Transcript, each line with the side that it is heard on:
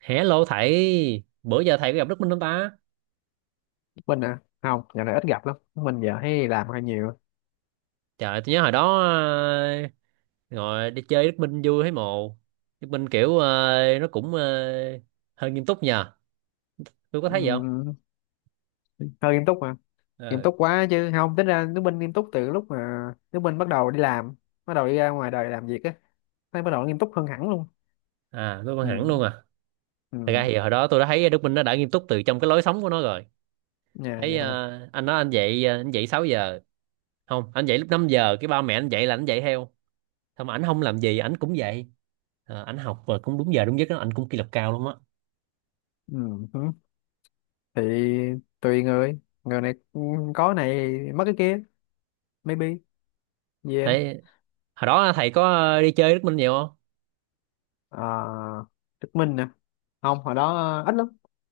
right: Hello thầy, bữa giờ thầy có gặp Đức Minh không ta?
left: Mình à, không dạo này ít gặp lắm. Mình giờ hay làm hơi nhiều.
right: Trời, tôi nhớ hồi đó ngồi đi chơi Đức Minh vui thấy mồ. Đức Minh kiểu nó cũng hơi nghiêm túc nhờ. Tôi có thấy vậy không?
left: Ừm, Hơi nghiêm túc mà nghiêm
right: Ờ,
left: túc quá. Chứ không tính ra nước Minh nghiêm túc từ lúc mà nước Minh bắt đầu đi làm, bắt đầu đi ra ngoài đời làm việc á, thấy bắt đầu nghiêm túc hơn hẳn luôn.
right: À, tôi còn hẳn
left: Ừ,
right: luôn à. Thật
left: ừ.
right: ra thì hồi đó tôi đã thấy Đức Minh nó đã nghiêm túc từ trong cái lối sống của nó rồi.
left: Nhà
right: Thấy
left: vậy hả?
right: anh nói anh dậy anh dậy 6 giờ. Không, anh dậy lúc 5 giờ, cái ba mẹ anh dậy là anh dậy theo. Xong mà ảnh không làm gì, ảnh cũng dậy. À, ảnh học và cũng đúng giờ đúng giấc đó, ảnh cũng kỷ luật cao lắm á.
left: Ừ hứ. Thì tùy người. Có này mất cái kia. Maybe. Yeah.
right: Thấy hồi đó thầy có đi chơi Đức Minh nhiều không?
left: à, Đức Minh nè, không, hồi đó ít lắm.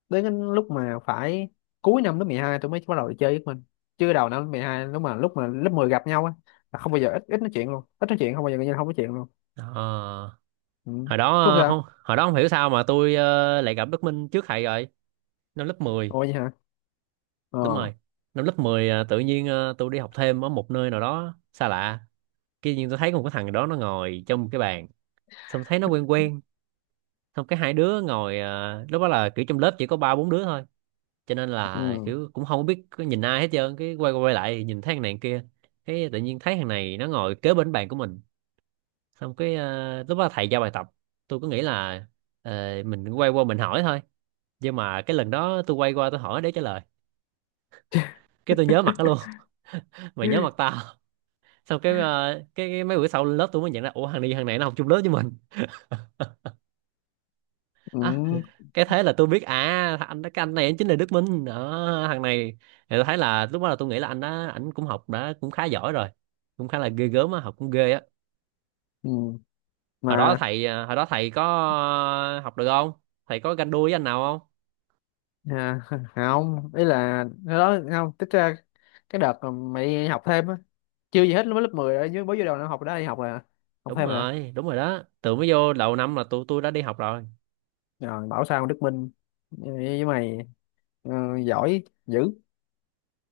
left: Đến cái lúc mà phải cuối năm lớp 12 tôi mới bắt đầu chơi với mình, chứ đầu năm lớp 12, lúc mà lớp 10 gặp nhau á là không bao giờ, ít ít nói chuyện luôn, ít nói chuyện, không bao giờ, coi như là không nói chuyện luôn.
right: Ờ,
left: Ừ.
right: Hồi đó
left: Thúc
right: không,
left: sao?
right: hồi đó không hiểu sao mà tôi lại gặp Đức Minh trước thầy rồi, năm lớp mười.
left: Ôi vậy hả?
right: Đúng
left: Ờ.
right: rồi, năm lớp 10 tự nhiên tôi đi học thêm ở một nơi nào đó xa lạ, kia nhiên tôi thấy có một cái thằng đó nó ngồi trong một cái bàn, xong thấy nó quen quen, xong cái hai đứa ngồi lúc đó là kiểu trong lớp chỉ có ba bốn đứa thôi, cho nên là
left: Ừ.
right: kiểu cũng không biết có nhìn ai hết trơn, cái quay qua quay lại thì nhìn thấy thằng này thằng kia, cái tự nhiên thấy thằng này nó ngồi kế bên bàn của mình, xong cái lúc đó thầy giao bài tập, tôi cứ nghĩ là ờ, mình quay qua mình hỏi thôi, nhưng mà cái lần đó tôi quay qua tôi hỏi để trả lời, cái tôi nhớ mặt nó luôn. Mày nhớ mặt tao. Xong cái mấy bữa sau lên lớp tôi mới nhận ra ủa thằng này, thằng này nó học chung lớp với mình. À,
left: Ừ.
right: cái thế là tôi biết, à anh này anh chính là Đức Minh đó, thằng này. Thì tôi thấy là lúc đó là tôi nghĩ là anh đó anh cũng học đã cũng khá giỏi rồi, cũng khá là ghê gớm á, học cũng ghê á.
left: Ừ.
right: Hồi đó
left: Mà
right: thầy học được không? Thầy có ganh đua với anh nào không?
left: à, không, ý là cái đó không tức ra. Cái đợt mà mày đi học thêm á, chưa gì hết lúc lớp 10 rồi, chứ mới vô đầu năm học đó đi học là học
right: Đúng
left: thêm rồi.
right: rồi, đúng rồi, đó từ mới vô đầu năm là tụi tôi đã đi học rồi.
left: Rồi bảo sao Đức Minh với mày ờ, giỏi dữ.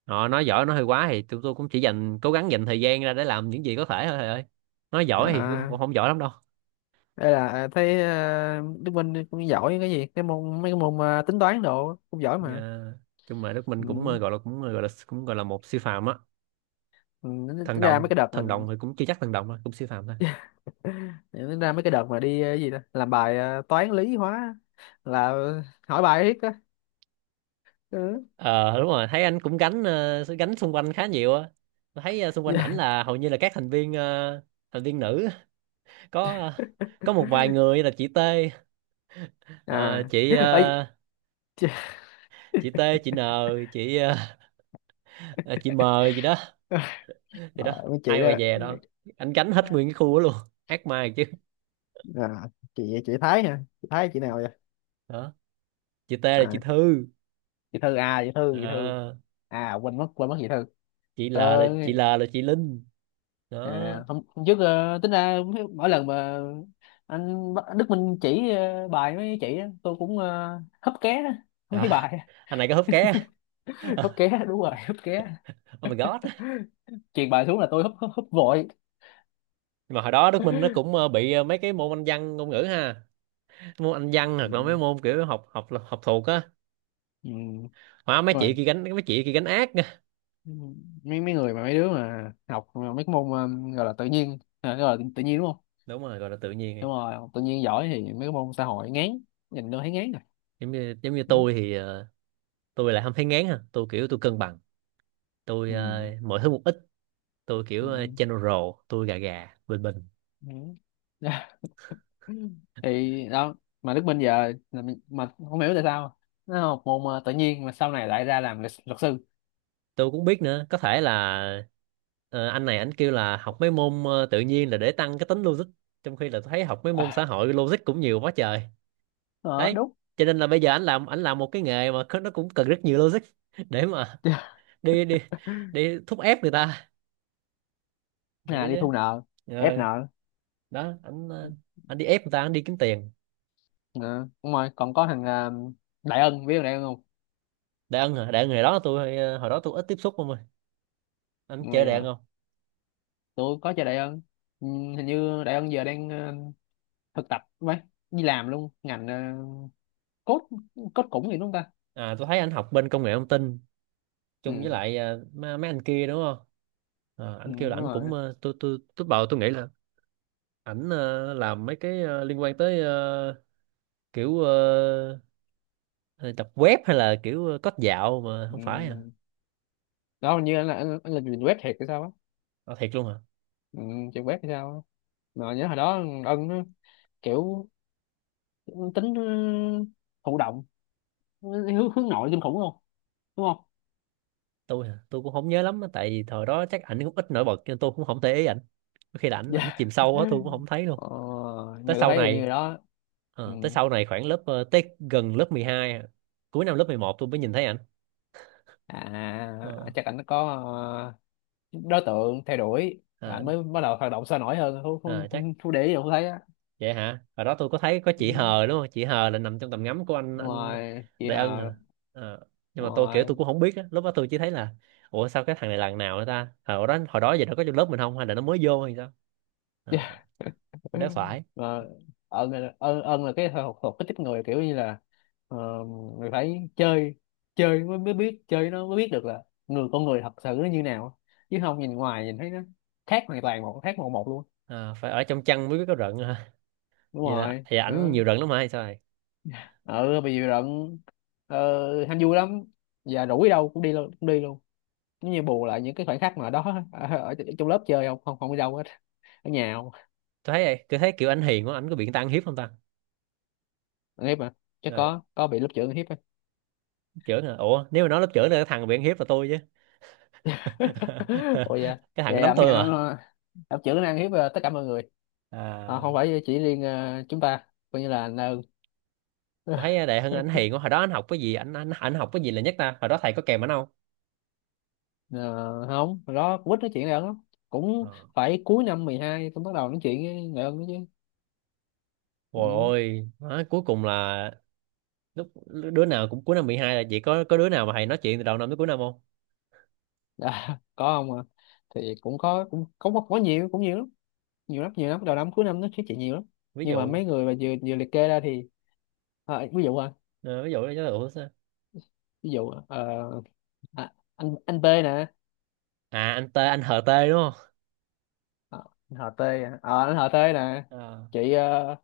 right: Họ nói giỏi nói hơi quá, thì tụi tôi cũng chỉ dành, cố gắng dành thời gian ra để làm những gì có thể thôi thầy ơi. Nói giỏi thì cũng cũng
left: À,
right: không giỏi lắm đâu.
left: đây là thấy Đức Minh cũng giỏi cái gì, cái môn, mấy cái môn tính toán đồ cũng giỏi mà.
right: À, chung mà Đức Minh cũng
left: Ừ.
right: gọi là một siêu phàm á.
left: Ừ, tính
right: Thần
left: tính ra
right: đồng,
left: mấy cái đợt
right: thần
left: mình,
right: đồng thì cũng chưa chắc thần đồng đâu, cũng siêu phàm thôi.
left: tính ra mấy cái đợt mà đi cái gì đó, làm bài toán lý hóa là hỏi bài riết á. Ừ.
right: Ờ đúng rồi, thấy anh cũng gánh gánh xung quanh khá nhiều á. Tôi thấy xung quanh ảnh
left: Dạ.
right: là hầu như là các thành viên thành viên nữ. Có có một vài người là chị T, ờ,
left: À.
right: chị ờ,
left: Ấy. Chị.
right: chị T, chị N, chị ờ, ờ, chị M gì đó. Thì
left: Ờ,
right: đó,
left: mấy chị
right: ai mà
left: đó.
right: dè đâu anh gánh hết nguyên cái khu đó luôn, ác ma chứ.
left: À, chị Thái hả? Chị Thái chị nào vậy?
right: Đó, chị T là chị
left: À,
right: Thư.
left: chị Thư à? Chị Thư, chị Thư.
right: À,
left: À quên mất, quên mất chị Thư.
right: chị L là
left: Ờ.
right: chị Linh. Đó.
left: À, hôm, hôm trước tính ra mỗi lần mà Đức Minh chỉ bài mấy chị á, tôi cũng húp ké
right: À,
left: mấy bài.
right: anh này có húp ké.
left: Hấp ké, đúng rồi, hấp ké.
right: Oh my god.
left: Truyền bài xuống là tôi hấp hấp húp vội.
right: Mà hồi đó Đức Minh nó cũng mấy cái môn Anh văn ngôn ngữ ha, môn Anh văn hoặc là mấy
left: Ừ.
right: môn kiểu học học học thuộc á,
left: Ừ.
right: hóa, mấy chị
left: Rồi,
right: kia gánh, mấy chị kia gánh ác nha.
left: mấy mấy người mà mấy đứa mà học mà mấy cái môn gọi là tự nhiên gọi là tự nhiên đúng không?
right: Đúng rồi, gọi là tự nhiên.
left: Đúng rồi, học tự nhiên giỏi thì mấy cái môn xã hội ngán, nhìn đâu thấy ngán rồi.
right: Giống như, giống như
left: Ừ.
right: tôi thì tôi lại không thấy ngán ha, tôi kiểu tôi cân bằng, tôi
left: Ừ.
right: mọi thứ một ít, tôi kiểu
left: Ừ.
right: general, tôi gà gà bình bình.
left: Ừ. Ừ. Thì đó, mà Đức Minh giờ là mà không hiểu tại sao nó học môn tự nhiên mà sau này lại ra làm luật, luật sư.
right: Tôi cũng biết nữa, có thể là anh này anh kêu là học mấy môn tự nhiên là để tăng cái tính logic, trong khi là tôi thấy học mấy môn xã
left: À.
right: hội logic cũng nhiều quá trời.
left: Ờ,
right: Đấy,
left: đúng.
right: cho nên là bây giờ anh làm, anh làm một cái nghề mà nó cũng cần rất nhiều logic. Để mà đi, đi đi thúc ép người ta, để
left: À,
right: cái
left: đi
right: chứ.
left: thu nợ, ép
right: Ờ,
left: nợ.
right: đó anh anh đi ép người ta, anh đi kiếm tiền.
left: Ờ, đúng rồi. Còn có thằng Đại Ân, biết thằng Đại Ân không?
right: Đại Ân hả? Đại Ân hồi đó tôi hồi đó tôi ít tiếp xúc, không ơi. Anh chơi
left: Ôi,
right: Đại Ân
left: ờ,
right: không?
left: tôi có chơi Đại Ân. Ừ, hình như Đại Ân giờ đang thực tập mấy, đi làm luôn ngành cốt, cốt cũng gì đúng không ta?
right: À tôi thấy anh học bên công nghệ thông tin chung với
left: Ừ,
right: lại à, mấy anh kia đúng không? À,
left: ừ
right: anh kêu
left: đúng
right: là anh cũng
left: rồi.
right: tôi bảo tôi nghĩ là ảnh làm mấy cái liên quan tới kiểu ờ, ờ, tập web hay là kiểu code dạo mà
left: Ừ.
right: không phải à.
left: Đó, hình như anh là làm web thiệt hay sao á.
right: À, thiệt luôn à.
left: Ừ, chuyện web hay sao á. Mà nhớ hồi đó, ân nó kiểu, tính ừ, thụ động, hướng, hướng nội kinh khủng luôn, đúng không?
right: Tôi hả? Tôi cũng không nhớ lắm á, tại vì thời đó chắc ảnh cũng ít nổi bật nên tôi cũng không để ý ảnh, có khi là ảnh ảnh
left: Dạ.
right: chìm sâu quá tôi cũng không thấy luôn.
left: Ờ,
right: Tới
left: nhưng
right: sau
left: thấy
right: này
left: như đó. Ừ.
right: khoảng lớp tới gần lớp 12 à, cuối năm lớp 11 tôi mới nhìn thấy ảnh. Ờ.
left: À, chắc anh có ờ, đối tượng theo đuổi,
right: À,
left: anh mới bắt đầu hoạt động sôi nổi hơn. không không
right: ờ, chắc
left: không, không để ý đâu, không thấy á.
right: vậy hả? Hồi đó tôi có thấy có chị
left: Ừ.
right: Hờ đúng không? Chị Hờ là nằm trong tầm ngắm của anh
left: Đúng
right: anh
left: rồi, chị
right: Đại Ân
left: Hờ.
right: hả? Ờ, nhưng
left: Đúng
right: mà tôi kiểu tôi
left: rồi.
right: cũng không biết á, lúc đó tôi chỉ thấy là ủa sao cái thằng này lần nào nữa ta? Ờ, hồi đó, hồi đó giờ nó có trong lớp mình không hay là nó mới vô hay sao? Ờ,
left: Dạ.
right: nếu phải.
left: Và ân là, ân ân là cái học thuộc cái tiếp người, kiểu như là ờ, người phải chơi, chơi mới, mới biết chơi nó mới biết được là người, con người thật sự nó như nào, chứ không nhìn ngoài, nhìn thấy nó khác hoàn toàn, một khác một một luôn.
right: Ờ, phải ở trong chăn mới biết có rận hả?
left: Đúng
right: Vậy là
left: rồi.
right: vậy, ảnh
left: Ừ,
right: nhiều rận lắm hả hay sao vậy?
left: ừ bị dịu rận. Ờ, ham vui lắm, và rủ đi đâu cũng đi luôn, cũng đi luôn, giống như bù lại những cái khoảnh khắc mà đó. Ở trong lớp chơi, không không không đi đâu hết, ở nhà không.
right: Tôi thấy, tôi thấy kiểu ảnh hiền quá, ảnh có bị người ta ăn hiếp không ta?
left: Ăn hiếp mà, chắc
right: Ờ,
left: có bị lớp trưởng ăn hiếp.
right: trưởng hả? Ủa, nếu mà nói lớp trưởng là cái thằng bị ăn hiếp là tôi chứ.
left: Ủa dạ,
right: Cái thằng nó
left: vậy
right: đánh
left: anh
right: tôi
left: anh
right: mà.
left: ờ, anh chữ năng hiếp tất cả mọi người. Ờ,
right: À,
left: không phải chỉ riêng chúng ta, coi như là anh ơn.
right: tôi thấy Đại Hưng anh hiền quá, hồi đó anh học cái gì, anh học cái gì là nhất ta, hồi đó thầy có kèm anh không?
left: Ờ, không hồi đó quýt nói chuyện này lắm, cũng
right: Ờ.
left: phải cuối năm 12 tôi bắt đầu nói chuyện với người ơn đó chứ.
right: Ôi
left: Ừ.
right: ôi, má, cuối cùng là lúc đứa nào cũng cuối năm mười hai, là chỉ có đứa nào mà thầy nói chuyện từ đầu năm tới cuối năm không?
left: À, có không, à thì cũng có, cũng có nhiều, cũng nhiều lắm, nhiều lắm nhiều lắm, đầu năm cuối năm nó nói chuyện nhiều lắm.
right: Ví
left: Nhưng mà
right: dụ,
left: mấy người mà vừa vừa liệt kê ra thì ví dụ à,
right: ờ, ví dụ là ủa sao?
left: ví dụ à, anh B nè.
right: À anh T, anh HT đúng không?
left: Ờ, anh họ tê à. Ờ, anh họ tê nè.
right: Ờ.
left: Chị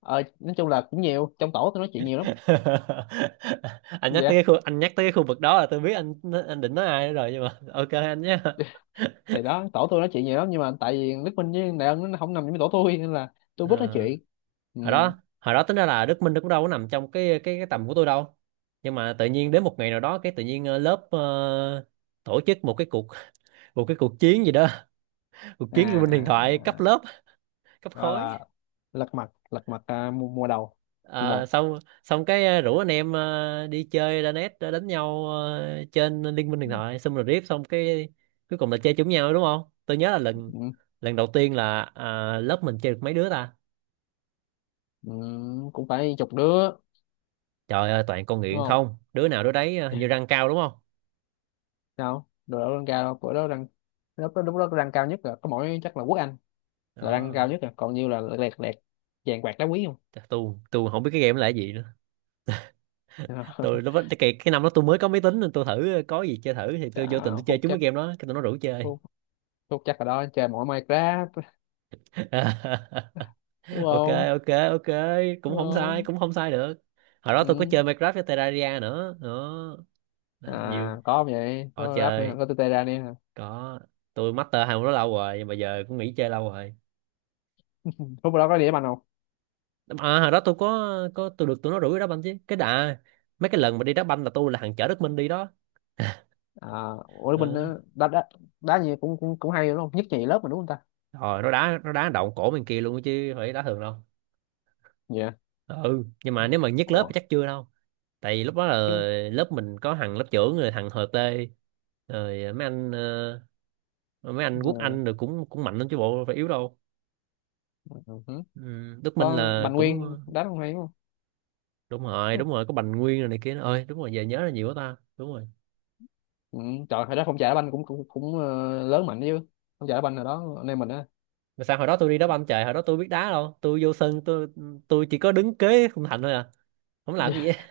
left: ờ, nói chung là cũng nhiều, trong tổ tôi nói chuyện nhiều lắm.
right: Anh nhắc tới cái
left: Dạ.
right: khu, anh nhắc tới cái khu vực đó là tôi biết anh định nói ai rồi, nhưng mà ok anh nhé.
left: Thì đó, tổ tôi nói chuyện nhiều lắm, nhưng mà tại vì Đức Minh với Đại Ân nó không nằm trong cái tổ tôi nên là tôi
right: Ờ.
left: biết nói chuyện. Ừ.
right: Hồi đó, hồi đó tính ra là Đức Minh nó cũng đâu có nằm trong cái tầm của tôi đâu, nhưng mà tự nhiên đến một ngày nào đó cái tự nhiên tổ chức một cái cuộc, một cái cuộc chiến gì đó, cuộc
left: À,
right: chiến Liên minh huyền thoại
left: à,
right: cấp
left: à,
right: lớp, cấp
left: gọi
right: khối.
left: là lật mặt, lật mặt à, mùa, mùa đầu, mùa
right: Ờ,
left: một
right: xong, xong cái rủ anh em đi chơi ra net đánh nhau trên Liên minh huyền thoại, xong rồi riết xong cái cuối cùng là chơi chung nhau đúng không. Tôi nhớ là lần
left: Ừ.
right: lần đầu tiên là à, lớp mình chơi được mấy đứa ta.
left: Ừ. Cũng phải chục đứa,
right: Trời ơi, toàn con
left: đúng
right: nghiện
left: không?
right: không, đứa nào đứa đấy hình như
left: Dạ.
right: răng cao đúng không.
left: Sao đồ đó lên cao, bữa đó đang, lúc đó đang cao nhất là có mỗi chắc là Quốc Anh là đang
right: Đó.
left: cao nhất, rồi còn nhiêu là lẹt lẹt vàng bạc đá quý không.
right: Chắc tôi không biết cái game đó là cái gì nữa. Tôi nó cái năm đó tôi mới có máy tính nên tôi thử có gì chơi thử, thì tôi vô tình tôi
left: Chà,
right: chơi
left: Phúc
right: trúng cái
left: chắc,
right: game đó, cái tụi nó rủ chơi.
left: Phúc, Phúc chắc ở đó chơi mỗi Minecraft đúng
right: Ok,
left: không?
right: ok. cũng
left: Đúng
right: không sai
left: không.
right: cũng không sai được. Hồi đó
left: Ừ.
right: tôi có chơi Minecraft với Terraria nữa đó. Đó,
left: À
right: nhiều.
left: có không vậy,
right: Có
left: có rap nữa,
right: chơi,
left: có tê tê ra đi hả?
right: có, tôi master hai môn đó lâu rồi, nhưng mà giờ cũng nghỉ chơi lâu rồi.
left: Phúc ở đó có đĩa banh không?
right: À hồi đó tôi có tôi được tụi nó rủ đi đá banh chứ cái đà. Mấy cái lần mà đi đá banh là tôi là thằng chở Đức Minh đi đó.
left: À, ủa bên đó
right: Ờ.
left: đá, đá đá gì cũng cũng cũng hay đúng không, nhất nhì lớp mà đúng không ta?
right: Rồi nó đá, nó đá động cổ bên kia luôn chứ phải đá thường đâu.
left: Dạ.
right: Ờ, ừ nhưng mà nếu mà nhất lớp
left: Ủa,
right: thì chắc chưa đâu, tại vì lúc đó là
left: chứ
right: lớp mình có thằng lớp trưởng rồi thằng Hợp Tê, rồi mấy anh mấy anh Quốc
left: ờ,
right: Anh, rồi cũng cũng mạnh lắm chứ bộ phải yếu đâu.
left: ừ. Hử.
right: Ừ, Đức Minh
left: Có
right: là
left: Bành
right: cũng
left: Nguyên đá không, hay đúng không?
right: đúng rồi, đúng rồi có Bành Nguyên rồi này kia nữa ơi, đúng rồi giờ nhớ là nhiều quá ta, đúng rồi.
left: Ừ, trời hồi đó phong trào đá banh cũng cũng cũng lớn mạnh chứ, phong trào đá banh hồi đó anh em mình á.
right: Mà sao hồi đó tôi đi đá banh, trời hồi đó tôi biết đá đâu, tôi vô sân tôi chỉ có đứng kế khung thành thôi à, không làm gì hết.
left: Dạ.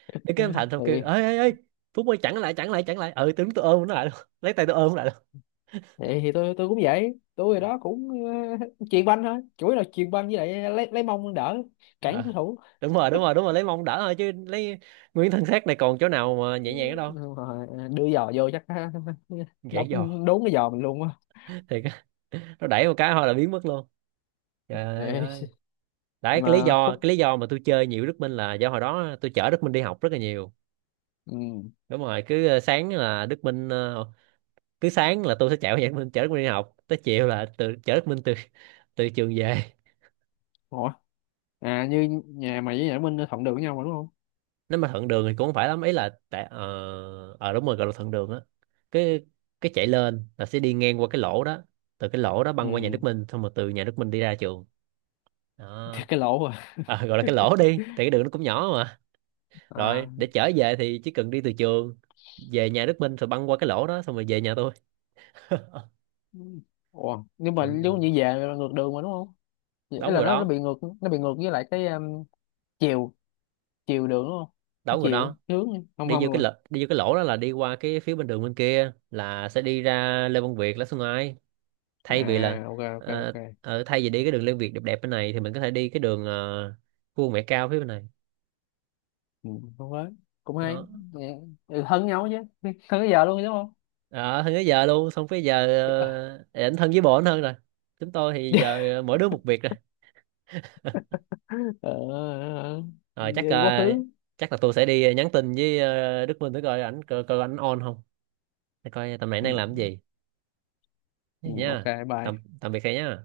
right: Đứng kế khung thành xong kêu
left: Thì,
right: ê ê ê Phúc ơi chặn lại, chặn lại, chặn lại, ừ tôi đứng tôi ôm nó lại luôn. Lấy tay tôi ôm nó lại.
left: vậy thì tôi cũng vậy, tôi hồi đó cũng chuyền banh thôi, chủ yếu là chuyền banh, với lại lấy mông đỡ, cản đối
right: À,
left: thủ.
right: đúng rồi đúng rồi lấy mông đỡ thôi, chứ lấy nguyên thân xác này còn chỗ nào mà nhẹ nhàng ở đâu.
left: Đúng rồi, đưa giò vô chắc
right: Gãy giò
left: đóng đốn cái giò mình luôn á.
right: thì nó đẩy một cái thôi là biến mất luôn, trời
left: Ê.
right: ơi. Đấy,
left: Nhưng mà Phúc.
right: cái lý do mà tôi chơi nhiều Đức Minh là do hồi đó tôi chở Đức Minh đi học rất là nhiều.
left: Ừ.
right: Đúng rồi, cứ sáng là Đức Minh cứ sáng là tôi sẽ chạy qua nhà Đức Minh chở Đức Minh đi học, tới chiều là chở Đức Minh từ, từ trường về.
left: Ủa? À như nhà mày với nhà Minh thuận đường với nhau mà đúng không?
right: Nếu mà thuận đường thì cũng không phải lắm, ý là tại đúng rồi gọi là thuận đường á. Cái cái chạy lên là sẽ đi ngang qua cái lỗ đó, từ cái lỗ đó băng qua nhà
left: Ừ.
right: Đức Minh, xong rồi từ nhà Đức Minh đi ra trường. Đó.
left: Thì cái lỗ à.
right: À, gọi là cái lỗ đi, tại cái đường nó cũng nhỏ mà.
left: À.
right: Rồi để trở về thì chỉ cần đi từ trường về nhà Đức Minh rồi băng qua cái lỗ đó xong rồi về nhà tôi.
left: Ủa nhưng mà
right: Thuận
left: giống
right: đường,
left: như về là ngược đường mà đúng không? Ấy
right: đón
left: là
right: người
left: nó
right: đó,
left: bị ngược, nó bị ngược với lại cái chiều, chiều đường đúng không,
right: đón người
left: chiều
right: đó.
left: hướng không không luôn à.
right: Đi vô cái lỗ đó là đi qua cái phía bên đường bên kia là sẽ đi ra Lê Văn Việt Lã Xuân Ai, thay vì là
left: À ok ok ok.
right: ờ, ở thay vì đi cái đường Liên Việt đẹp đẹp bên này thì mình có thể đi cái đường Vua Mẹ Cao phía bên này.
left: Ừ, đúng đấy, cũng hay.
right: Đó.
left: Dạ. Ừ, thân nhau chứ, thân bây giờ luôn đúng không?
right: Ở hơn tới giờ luôn, xong tới giờ ảnh thân với bộ ảnh hơn rồi, chúng tôi thì
left: Dạ.
right: giờ mỗi đứa một việc rồi.
left: Ờ, ờ, ờ.
right: Rồi chắc
left: Về quá khứ.
right: chắc là tôi sẽ đi nhắn tin với Đức Minh để coi ảnh, coi ảnh on không, để coi tầm này
left: Ừ,
right: đang làm cái gì.
left: ừ,
right: Vậy
left: ok.
right: nha. Tạm,
left: Bye.
right: tạm biệt thầy nhá.